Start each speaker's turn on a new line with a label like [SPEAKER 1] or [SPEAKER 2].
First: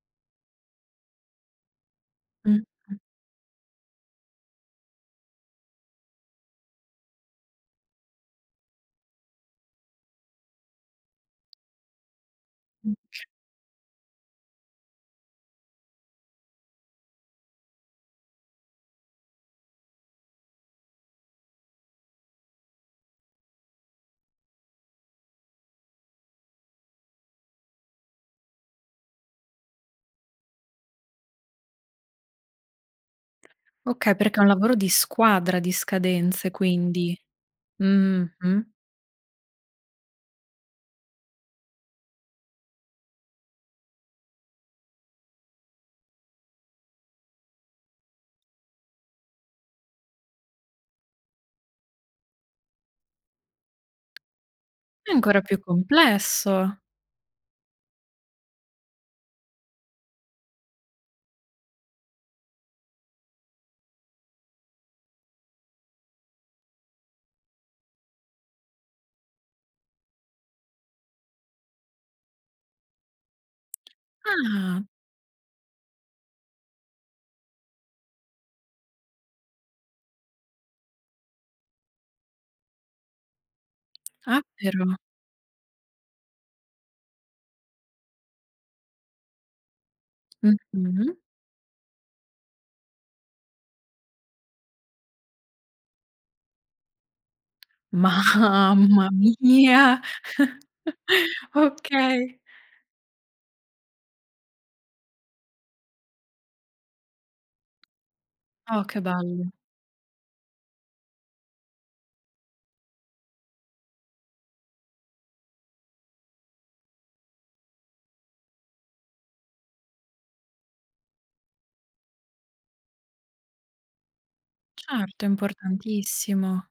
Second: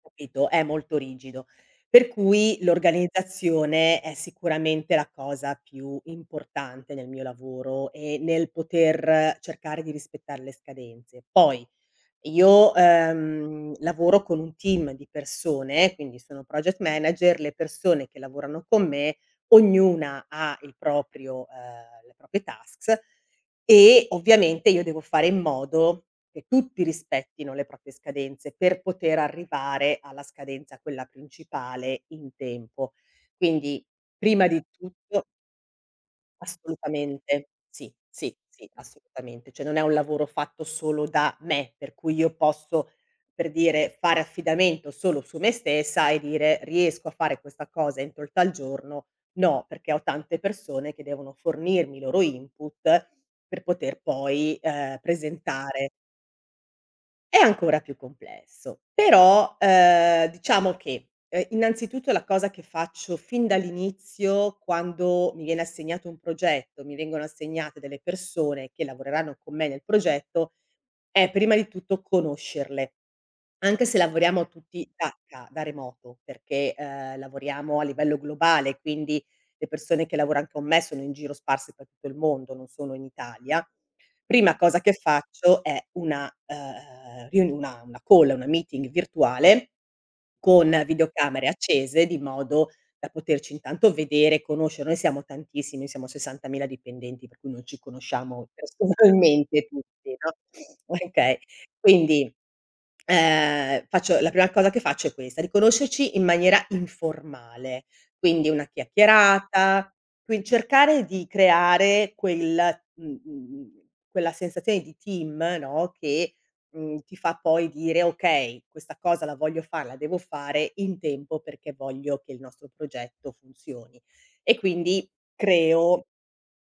[SPEAKER 1] Capito, è molto rigido. Per cui
[SPEAKER 2] Mh-mh.
[SPEAKER 1] l'organizzazione è sicuramente la cosa più importante nel mio lavoro e nel poter cercare di rispettare le scadenze. Poi io,
[SPEAKER 2] Mh.
[SPEAKER 1] ehm, lavoro con un team di persone, quindi sono project manager le persone che lavorano con me, ognuna ha il proprio, ehm, le proprie tasks e ovviamente io devo fare in modo che tutti rispettino le proprie scadenze per poter arrivare alla scadenza, quella principale, in tempo. Quindi
[SPEAKER 2] Okay, perché è un
[SPEAKER 1] prima di
[SPEAKER 2] lavoro di
[SPEAKER 1] tutto
[SPEAKER 2] squadra, di scadenze quindi.
[SPEAKER 1] Assolutamente. Sì, sì, sì,
[SPEAKER 2] Mh-mh-mh.
[SPEAKER 1] assolutamente. Cioè non è un lavoro fatto solo da me, per cui io posso, per dire, fare affidamento solo su me stessa e dire: "Riesco a fare questa cosa entro il giorno". No, perché ho tante persone che devono fornirmi i loro input per poter poi, ehm,
[SPEAKER 2] È ancora più
[SPEAKER 1] presentare
[SPEAKER 2] complesso.
[SPEAKER 1] È ancora più complesso. Però, ehm, diciamo che, ehm, innanzitutto la cosa che faccio fin dall'inizio quando mi viene assegnato un progetto, mi vengono assegnate delle persone che lavoreranno con me nel progetto, è prima di tutto conoscerle. Anche se lavoriamo
[SPEAKER 2] Ah.
[SPEAKER 1] tutti da ca da remoto, perché, ehm, lavoriamo a livello globale, quindi le persone che lavoran con me sono in giro sparse per tutto il mondo, non sono in Italia.
[SPEAKER 2] Ah
[SPEAKER 1] Prima cosa che
[SPEAKER 2] però.
[SPEAKER 1] faccio è una, ehm, riun una una call, una meeting virtuale con
[SPEAKER 2] Mh-mh.
[SPEAKER 1] videocamere accese di modo da poterci intanto vedere, conoscere, noi siamo tantissimi, noi siamo 60.000 dipendenti per cui non ci conosciamo
[SPEAKER 2] Mamma
[SPEAKER 1] personalmente
[SPEAKER 2] mia.
[SPEAKER 1] tutti, no okay. Quindi,
[SPEAKER 2] Okay.
[SPEAKER 1] ehm, faccio, la prima cosa che faccio è questa, di conoscerci in maniera informale, quindi una
[SPEAKER 2] Oh, che bello.
[SPEAKER 1] chiacchierata, qui cercare di creare quel uhm uhm uhm, quella sensazione di team, no, che, mhmm, ti fa poi dire: "Okay, questa cosa la voglio fare, la devo fare in tempo perché voglio che il nostro progetto funzioni". E quindi
[SPEAKER 2] Certo, è
[SPEAKER 1] creo
[SPEAKER 2] importantissimo.